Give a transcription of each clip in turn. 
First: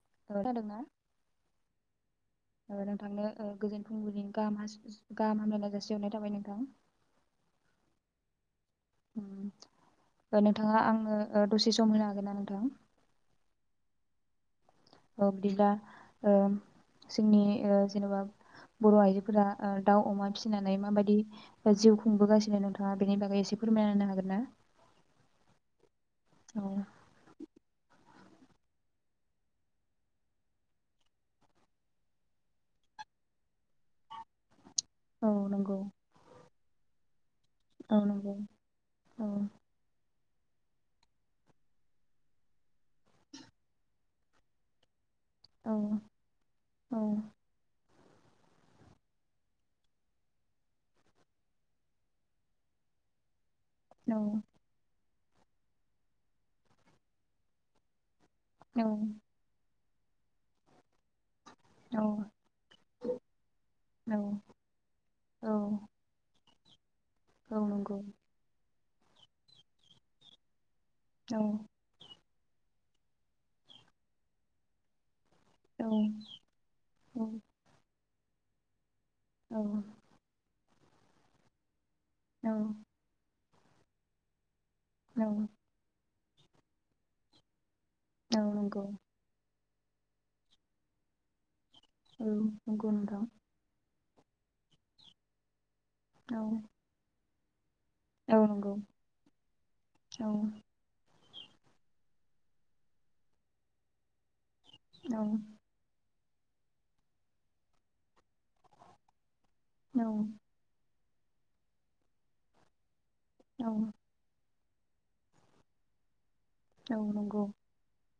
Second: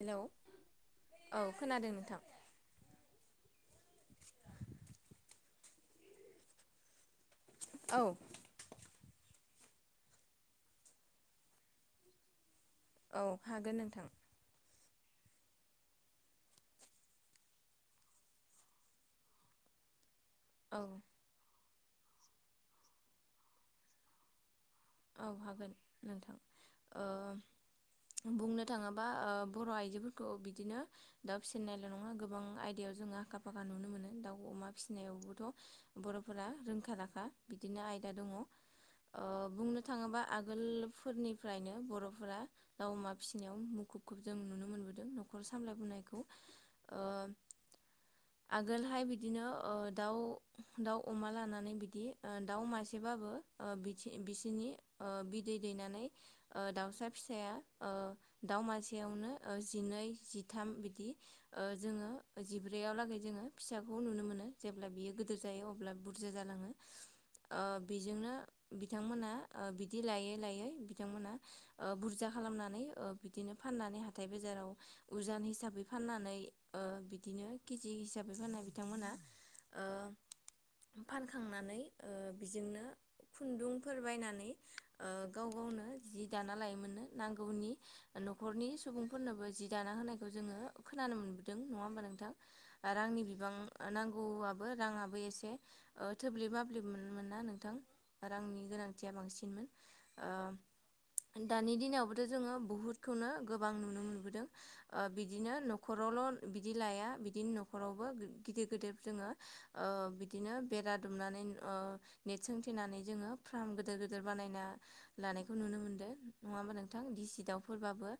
Hello जादोंना औ खोनादों नोंथां ओ नोंथांनो ओ गोजोन फुबिलिनि गाहाम हास गाहाम हामलायनाय जासि हरनाय थाबाय नोंथां औ ओ नोंथाङा आनो दसे सम होनो हागोन ना नोंथां औ हागोन नोंथां ओ बिदिब्ला ओ जोंनि ओ जेनेबा बर' आइजोफोरा ओ दाउ अमा फिसिनानै औ माबायदि ओ जिउ खुंबोगासिनो नोंथाङा बेनि बागै एसे फोरमायना होनो हागोन ना? औ हागोन नोंथां औ ओ बुंनो थाङोबा ओ बर' आइजोफोरखौ बिदिनो दाउ फिसिनायल' नङा गोबां आयदायाव जोङो आखा फाखा नुनो मोनो दाउ अमा फिनायावबोथ' औ नंगौ बर'फोरा रोंखा राखा बिदिनो औ आयदा दङ नंगौ ओ औ बुंनो नङाबा आगोलफोरनिफ्रायनो बर'फोरा दाउ अमा न'खर औ सामलायबोनायखौ औ ओ आगोलहाय बिदिनो दाउ दाउ अमा लानानै बिदि दाउ मासेबाबो बिथि औ बिसिनि ओह बिदै दैनानै ओह दाउसा फिसाया ओह दाउ मासेयावनो जिनै जिथाम बिदि ओह औ जोङो जिब्रैयाव लागै जोङो फिसाखौ नुनो मोनो जेब्ला बियो गोदोर औ जायो अब्ला बुरजा जालाङो ओह औ नंगौ बेजोंनो बिथांमोना ओह बिदि लायै लायै बिद थांमोना औ ओह बुरजा खालामनानै ओह बिदिनो फाननानै हाथाय बाजाराव उजान हिसाबै औ फाननानै ओह बिदिनो केजि हिसा हिसाबै फाननाय बिथांमोना औ ओ फानखांनानै ओह औ बेजोंनो खुन्दुंफोर बायनानै ओह गाव औ गावनो जि दाना लायोमोननो नांगौनि औ न'खरनि नंगौ सुबुंफोरनोबो जि दाना होनायखौ जोङो खोनानो मोनबो नङा होनबा औ नोंथां नंगौ नोंथां रांनि बिबां नांग गौआबो राङाबो एसे ओह औ थोबलिब माब्लिब मोन मोनना नोंथां नोंथां औ रांनि नंगौ गोनांथिया बांसिन औ दानि दिनावबोथ' जोङो बुहुदखौनो गोबां नुनो मोनबोदों ओह औ बिदिनो न'खरावल' बिदि लाया बिदिनो न'खरावबो गो-गिदिर गिदिरबो जोङो औ ओह बिदिनो बेराद दुमनानै ओ नेट सोंथेनानै जोङो फ्राम औ गोदो गो बानायना लानायखौ नुनो मोनदों। नङ होमबा औ नोंथां नंगौ दिसि दाउफोरबाबो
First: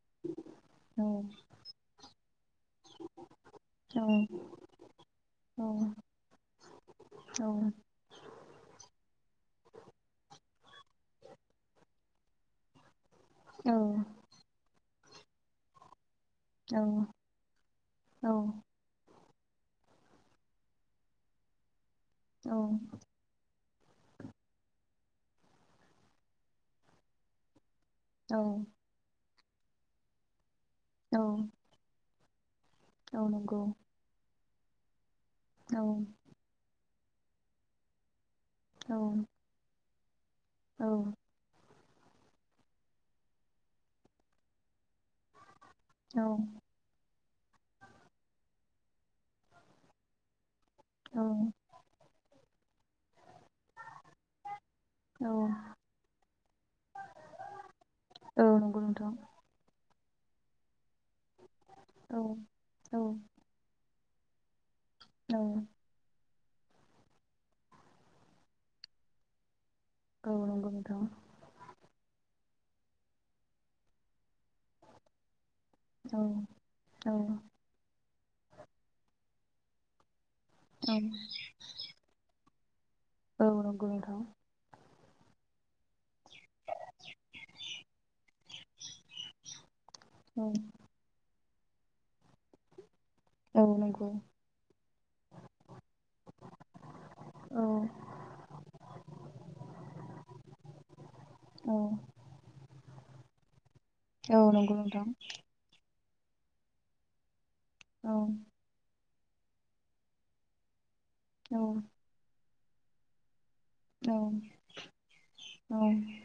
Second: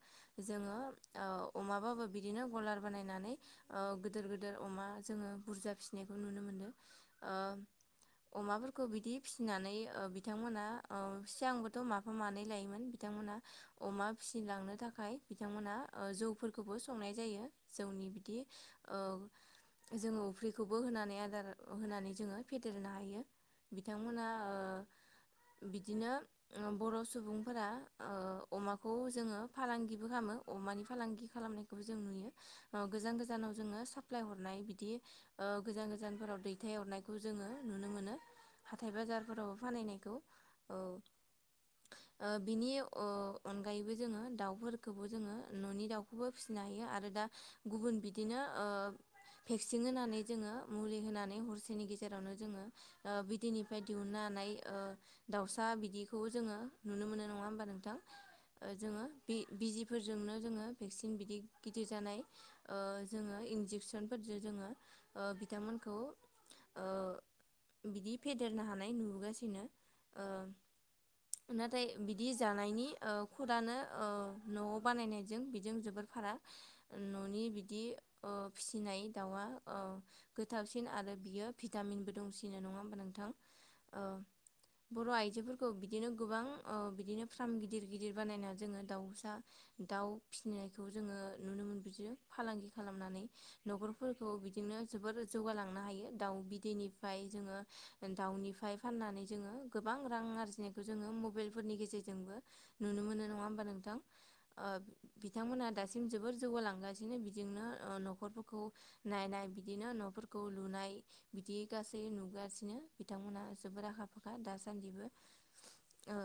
जोङो औ ओ अमाबाबो बिदिनो गलार बानायनानै ओ औ गोदोर गोदोर अमा जोङो औ बुरजा फिसिनायखौ नुनो मोनदों औ ओ अमाफोरखौ बिदि फिसिनानै ओ बिथांमोना औ सि आंबोथ' मा मानै लायोमोन बिथांमोनहा औ अमा फिसिलांनो थाखाय बिथांमोना ओ जौ फोरफोरखौबो संनाय जायो जौनि बिदि जोङो अफ्रिखौबो होनानै आदार होनानै जोङो फेदेरनो हायो। बिथांमोना ओ बिदिनो बर' सुबुंफोरा ओ औ अमाखौ जोङो फालांगिबो खालामो अमानि औ फालांगि खालामनायखौबो जों नुयो। गोजान औ गोजानाव नंगौ जोङो साप्लाय हर हाबनाय बिदि ओ औ गोजान गोजानफोराव दैथायहरनाय खौ जोङो नुनो मोनो। औ हाथाय बाजारफोरावबो फानहैनाय औ ओ बिनि उ अनगायैबो जोङो दाउफोरखौबो जोङो न'नि औ दाउखौबो फिसिनो हायो आरो दा गुबुन बिदिनो ओ भेक्सिन होनानै जोङो मुलि होनानै हरसेनि गेजे जेरावनो जोङो ओ बिदैनिफ्राय दिहुननो हानाय ओ दाउसा बिदिखौ जोङो नुनो मोनो नङा होमबा नोंथां औ नंगौ जोङो नोंथां बि-बिजि फोरजोंनो जोङो भेक्सिन बिदि गिदिर औ जानाय ओ औ जोङो इन्जेकसन फोरजों जोङो ओ औ बिथांमोनखौ ओ बिदि फेदेरनो हानाय नुबोगासिनो औ ओ नोंगौ नोंथां नाथाय बिदि जानायनि ओ खुदानो ओ न'आव बानायनायजों जों जोबोर औ फाराग औ न'नि बिदि ओ फिसिनाय दाउआ ओ गोथावसिन आरो बियो भिटामिनबो दंसि फिनाय नंङा होम नोंथां औ नंगौ नोंथां ओ बर' आइजोफोरखौ बिदिनो गोबां ओ बिदिनो फ्राम गिदिर गिदिर बानायना जोंङो दाउसा दाउ औ फिनायखौ जोंङो नुनो मोन बिदिनो फालांगि खालाम खालामनानै औ नंगौ न'खरफोरखौ बिदिनो जोबोर जौगालांनो हायो दाउ बिदैनिफाय जोंङो औ दाउनिफाय फाननानै जोंङो गोबां रां आरजिनायखौ जोंङो मबाइलफोरनि औ गेजेरजोंबो नुनो मोनो नंङा होमबा नों थां औ ओ नंगौ नोंथां बिथांमोना दासिम जोबोर जौगालांगासिनो बि जिंनो ओ औ न'खरफोरखौ नायनाय बिदिनो न'फोरखौ लुनाय बिदि औ गासै नुगासि नो बिथांमोना जो जोबोर आखा फाखा औ दास सान्दिबो ओ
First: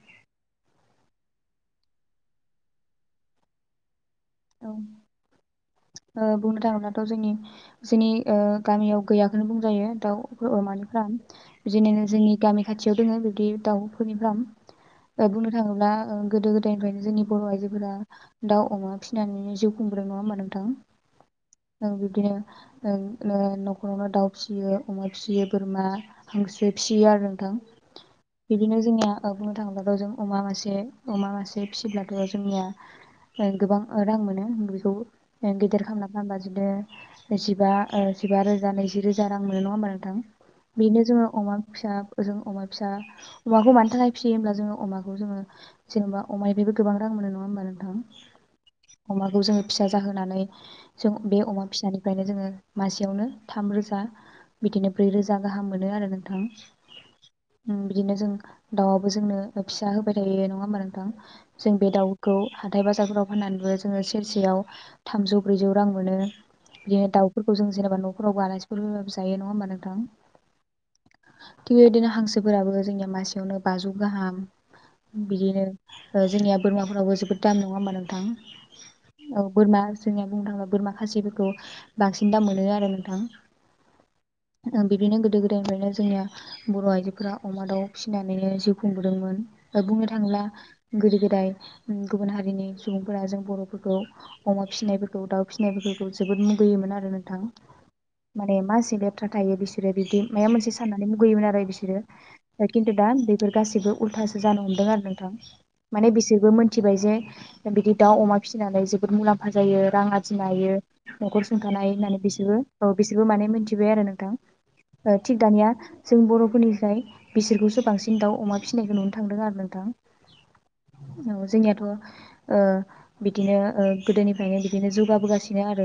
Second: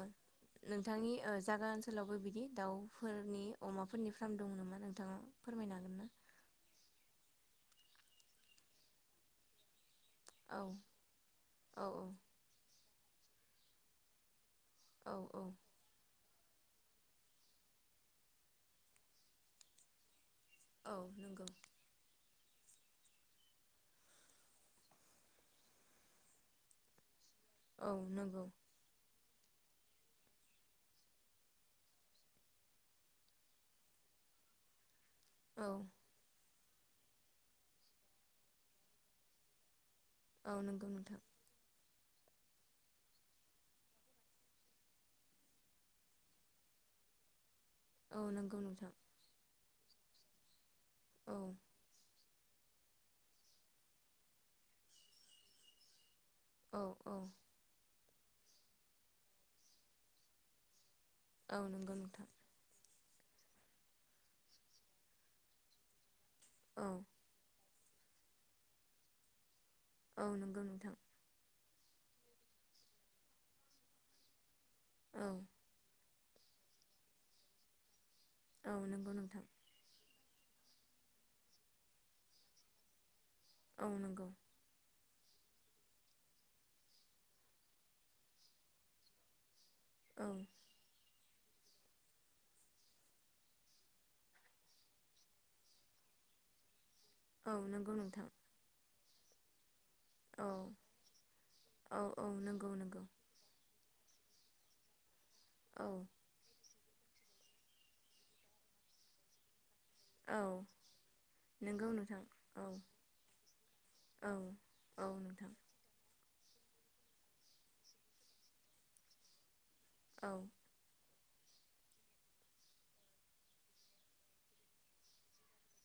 नोंथांनि ओ जागा ओनसोलावबो बिदि दाउफोरनि अमा फोरनि फ्राम दं औ नामा नोंथाङा फोरमायनो हागोन ना ओ बुंनो थाङोब्लाथ' जोंनि जोंनि ओ गामियाव गैयाखौनो बुंजायो दाव फो औ अमानि फार्म औ बिदिनो जोंनि गामि खाथि खाथियाव दोङो बिदि दाउफोरनि फ्राम औ ओ औ बुंनो थांङोब्ला ओ गोदो गोदायनिफ्रायनो जोंनि बर' आइजोफोरा दाउ अमा फिनानै जिउ खुंबोदों नंङा होमबा नों थां औ नंगौ। ओं बिबदिनो ओं नो न'खरावनो दाउ फियो अमा फियो बोरमा हांसो फियो आरो औ नंगौ बिदिनो जोंनिया औ बुंनो थांब्लाथ' जों अमा मासे अमा मासे फिसिब्लाथ' जोंनिया ओ गोबां रां मोनो बेखौ औ गिदिर खालामना फानबा बिदिनो जिबा ओ जिबा रोजा नैजि रोजा रां मोनो नङा होमबा नों थां औ नंगौ बेनो नोंथां जोङो अमा फिसा जों अमा फिसा अमाखौ मानि थाखाय फिसियो होमब्ला जोङो अमाखौ जोङो जेनेबा अमानिफ्रायबो गोबां रां मोनो नङा होनोमबा नों- औ नोंगौ अमाखौ जोङो फिसा जाहोनानै जों औ बे अमा फिसानिफ्रायनो जोङो मासेयावनो थाम रोजा बिदिनो ब्रै रोजा गाहाम मोनो आरो नो थां औ औ उम बिदिनो जों दाउआबो जोंनो फिसा होबाय थायो नङा होमबा नों थां औ जों बे नंगौ नोंथां दाउखौ हाथाय बाजा थायफोराव होननानैबो जोङो सेरसेयाव थामजौ ब्रैजौ रां मोनो औ बियो दाउफोरखौजों जेनेबा न'फोराव आलासिफोर फैबाबो जायो नङा होमबा नों औ नंगौ नोंथां थिग बेबायदिनो हांसोफोराबो जोंनिया मासेयावनो बाजौ गाहाम औ बिदिनो जोंनिया बोरमाफोरावबो जोबोद दाम नङा होमबा नों औ नंगौ नोंथां जोंनिया बुंनो थाङोबा बोरमाखासिफोरखौ बांसिन दाम मोनो आरो नोंथां औ नंगौ बिदिनो गोदो गोदायनिफ्रायनो जोंनिया बर' आइजोफोरा अमा दाउ फिसिनानै जिउ खुंबोदोंमोन। बुंनो औ थाङोब्ला गोदो गो दाय गुबुन हारिनि सुबुंफोरा जों बर'फोरखौ अमा फिसिनायफोरखौ दाउ फिसिनायफोरखौ जोबोद मुगैयोमोन आरो नोंथां औ नंगौ नोंथां माने मा [unintelligible] थाथायो बिस सोरो बिदि औ माबा मोनसे साननानै मुगैयोमोन आरो बिसोरो औ औ दा नंगौ खिन्थु नंगौ दा बेफोर गासिबो उल्थासो जानो हमदों आरो नोंथां औ माने बिसोरबो मोन मिथिबाय जे बिदि दाउ अमा फिसिनानै जोबोद मुलाम्फा दायो रां औ आरजिनो हायो नखर सुथानो हायो नंगौ होन्नानै नोंथां बिसोरबो औ ओ बिसोरबो मिथिबाय आरो औ औ नोंथां। थिग नोंथां दानिया जों बरफोराबो फोरनिखाय बिसोरखौसो बांसिन दाउ अमा फिसिनायखौ नुनो थांदों आरो नोंथां। औ। औ जोंनियाथ' ओ बिदिनो ओ गोदोनिफ्रायनो बिदिनो जौगाबोगासिनो आरो।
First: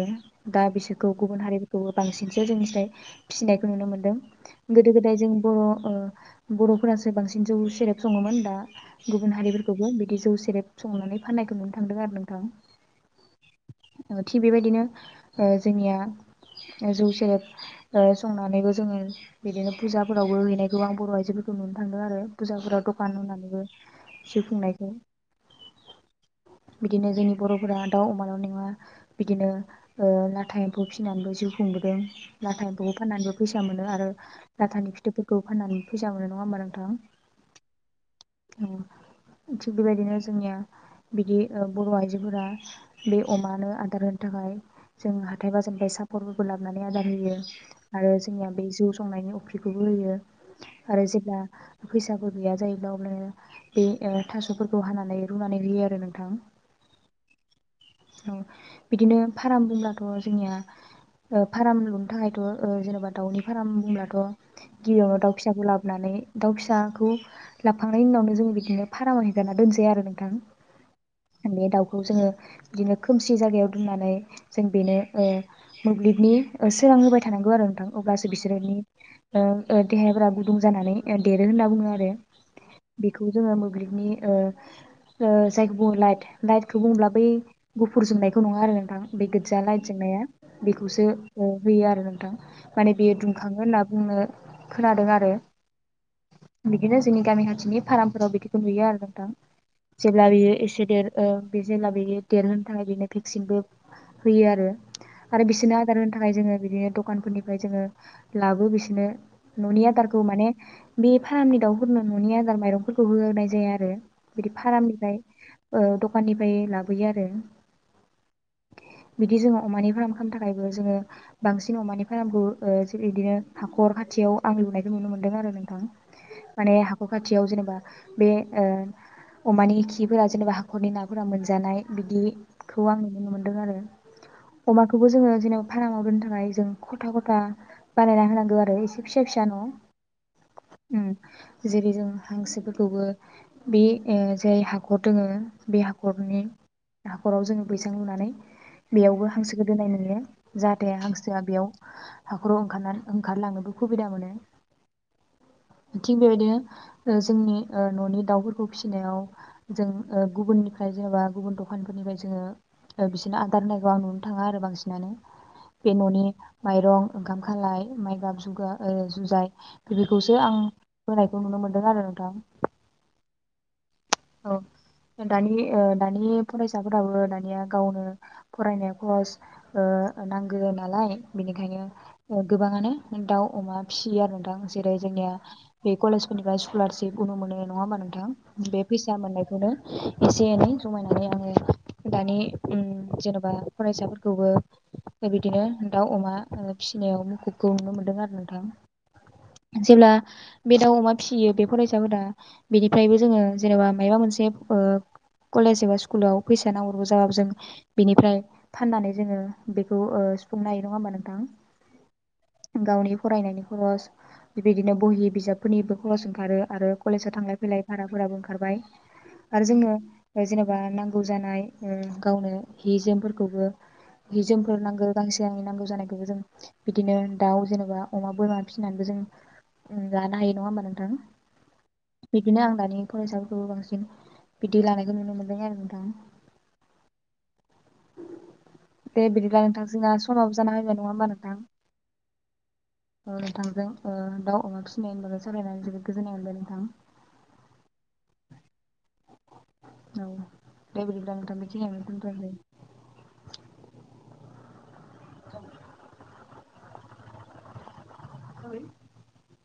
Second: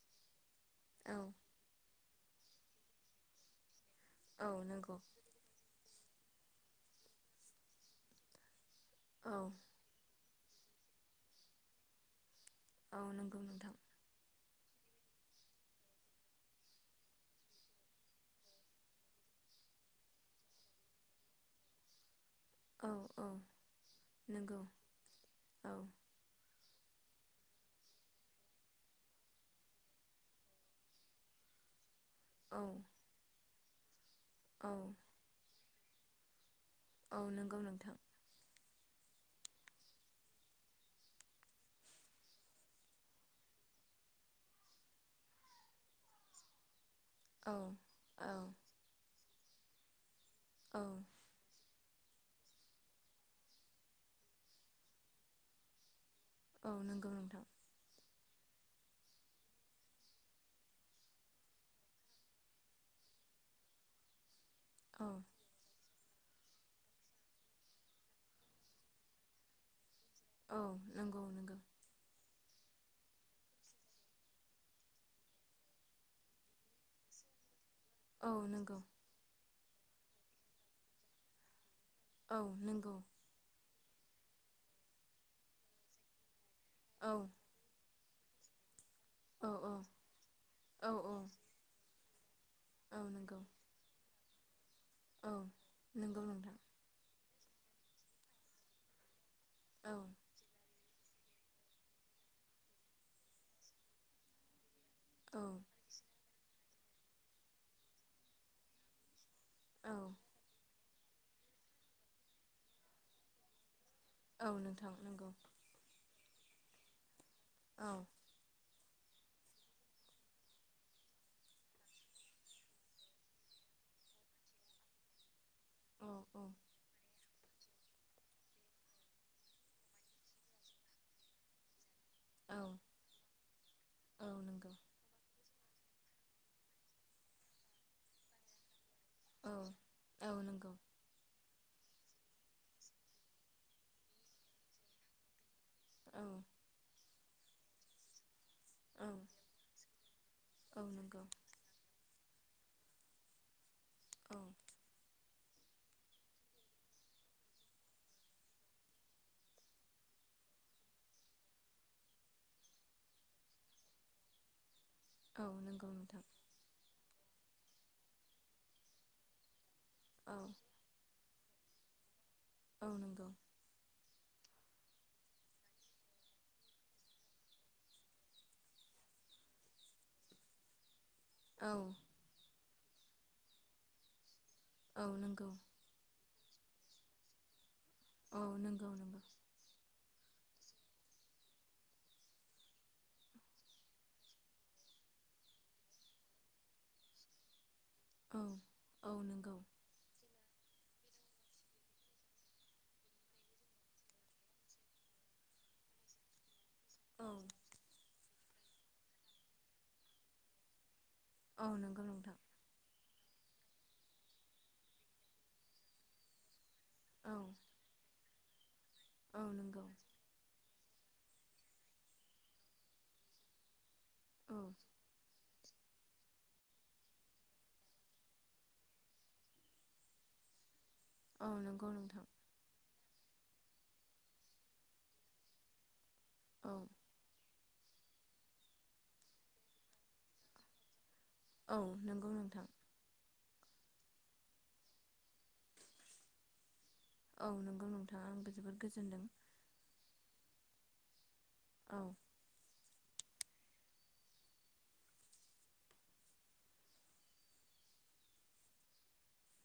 दा बिसोरखौ औ गुबुन हारिफोरखौ बांसिनसो जोंनिफ्राय फिसिनायखौ नुनो मोनदों। औ गोदो नंगौ गोदाय जों बर' बर'फोरासो बांसिन जौ सेरेब सङोमोन दा? गुबुन औ हारिफोरखौबो बिदि जौ जेब सुंनानै फाननायखौ नुनो थांदों आरो नोंथां। औ। नंगौ नोंथां। थिग बेबायदिनो जोंनिया जौ सेरेेब संनानैबो जोङो, बिदिनो फुजाफोरावबो हैनायखौ आं बर' आइजोफोरखौ नुनो थांदों आरो। फुजाफोराव औ दखान औ होनानैबो जि नंगौ खुंनायखौ औ बिदिनो जोंनि बर'फोरा दाउ अमाल' नङा, बिदिनो लाथा एम्फौ फिसिनानैबो जिउ खुंबोदों। औ लाथा एम्फौखौ फान्नानैबाबो फैसा मोनो। आरो औ लाथानि फिथोबफोरखौ फाननानै फैसा मोन नङाहोनबा नोंथां? औ नंगौ नोंथां। थिग बेबायदिनो जोंनिया बिदि ओ बर' आइजोफोरा बे अमानो आदार होनो थाखाय जों हाथाय बाजारनिफ्राय सापर्फोरखौ लाबोनानै आदर होयो औ आरो औ बे जौ संनायनि अफ्रिखौबो होयो। औ आरो जेब्ला फैसाफोर गैया जायोब्ला अब्लानिया बे ओ थास'फोरखौ हानानै रुनानै होयो आरो। नोंथां औ। नंगौ नोंथां। औ। बिदिनो फार्म बुंब्लाथ' जोंनिया? फार्म लुनो थाखायथ' जेनेबा दाउनि फार्म बुंब्लाथ औ गिबियाव दाव फिसाखौ लाबो हाबनानै दाउ फिसाखौ लाबोखांनायनि उनावनो जों बिदिनो फाराम आव आगारना दोनसै आरो नोंथां। औ नंगौ नंगौ बे दाउखौ जोङो बिदिनो खोमसि जायगायाव दोननानै, जों बेनो ओ मोब्लिबनि सोरां होबाय थानांगौ आरो। अब्लासो औ बिसोरनि नंगौ ओ देहहाफ्रा गुदुं जानानै देरो होनना बुङो आरो। औ नंगौ बेखौ जोङो [unintelligible] ओ जायखौ बुङो लाइथ दाइटखौ बुङोब्ला औ बै गु फुरजोंनायखौ नङा आरो नोंथां बे औ गोजा लाइट औ जेंनाया औ बेखौसो होयो आरो नोंथां माने औ बेयो नंगौ दुंखाङो होनना बुंङो खोनादों आरो औ नंगौ नोंथां बिदिनो जोंनि गामि थिनि फारामफोराव बिदिखौ नुयो आरो नोथां औ जेब्ला बियो एसे देर ओ बे जेब्ला बेयो देरहोनो थाखाय बिनो भेक्सिनबो होयो आरो औ आरो बिसोरनो आदार होनो थाखाय जोङो बिदिनो दखानफोरनिफ्राय जोङो लाबो बिसोरनो ननि औ आथारखौ माने बे फारामनि दाउफोरनो न'नि आदार माइरंफोरखौ होनाय जाया आरो औ नोंथां फारामनिफाय नंगौ ओ द खाननिफ्राय लाबोयो आरो औ बिदि जोङो अमानि फार्म खालामनो थाखायबो जोङो बांसिन अमानि फार्मखौ ओ बिदिनो हाखर खाथियाव आं लुनायखौ नुनो मोनदों आरो नों थां औ औ माने हाखर खाथि खाथियाव जेनेबा बे ओ अमानि खिफोरा जेनेबा हाखरनि नाफोरा मोनजानाय बिदिखौ औ आं नुनो मोनदों आरो नंगौ अमाखौबो जोङो जेनेबा फारामाव दोननो थाखाय जों खथा खथा बानायना होनांगौ आरो एसे फिसा फिसा औ औ नंगौ न' जेरै जों हांसोफोरखौबो बि ए जाय हाखर दोङो बे औ हाखरनि हाखराव जोङो बैसां लुनानै औ बेयावबो हांसोखौ दोननाय नुयो औ जाहाथे नंगौ हांसोआ बेयाव हाखराव ओंखारनानै ओंखारलाांनोबो खुबिदा मोनो औ थिग बेबायदिनो जोंनि न'नि दाउफोरखौ फिसि फिनायाव जों ओ गुबुननिफ्राय जेनेबा गुबुन दखानफोरनिफ्राय जोङो ओ बिसोरनो आदार होनायखौ आं नुनो थाङा आरो बांसिन मानो औ नंगौ बे न'नि नोंथां माइरं ओंखाम खालाय माइ गाब जुगा ओ जुजाय गिरि औ बेखौसो आं होनायखौ नुनो मोन दों आरो नोंथां औ नंगौ औ दानि ओ दानि फरायसाफोराबो दानिया गावनो फरायनाय खरस ओ नांगो नालाय। बिनिखायनो औ ओ गोबाङानो दाउ अमा फिसियो आरो। दां जेरै औ जोंनिया नंगौ बे कलेजफोरनिफाय स्कलारशपखौनो मोनो नङा होमबा नोंथां? औ बे नंगौ नंगौ मोननायखौनो एसे एनै जमायनानै आङो दानि ओ जेन'बा फरायसाफोरखौबो बिदिनो ओ दाउ अमा फिसिनायाव मुखुब खौ नुनो मोनदों आरो औ नोंथां। औ नंगौ जेब्ला बे दाउ अमा फिसियो बे फरायसाफोरा बेनिफ्रायबो जोङो जेनेबा मायबा मोनसे फो कलेज एबा स्कुलाव फैसा नांब्रबगौ औ जाबाबो जों बिनिफ्राय फाननानै जोङो बेखौ ओ सुफुंनो हायो नङा होमबा नों औ नंगौ नोंथां। फरायनायनि खरस बेबायदिनो बहिनि बिजाबफोरनिबो खरस ओंखारो। आरो कलेजाव औ थांलाय फैलाय भारा फोराबो ओं खारबाय। औ आरो नंगौ जोंनो ओ जेन बा नांगौ जानाय ओ गावनो हि जोमफोरखौबो हि औ जोमफोर नांगो गांसे गांनै नांगौ जानायखौबो जों बिदिनो दाउ जेनेबा अमा बोरमा फिसिनानैबो जों ओ लानो हायो नङा होमबा नों थां? औ नंगौ नोंथां बिदिनो आं दानि फरायसाफोरखौबो बांसिन बिदि लानायखौ नुनो मोन्दों आरो नोंथां। औ। दे बिदिब्ला नोंथां जोंना समाबो जाना फैनाय नङा होमबा नों थां? औ नंगौ नोंथां औ नोंथांजों ओ दाउ अमा फिसिनायनि बागै सावरायनानै जोबोद गोजोननाय मोनबाय नोंथां। औ नों थां आंबो जोबोद गोजोनदों। औ दे बिदिब्ला नों थां औ बेखिनियावनो दोनथ'सै। [unintelligible] [unintelligible]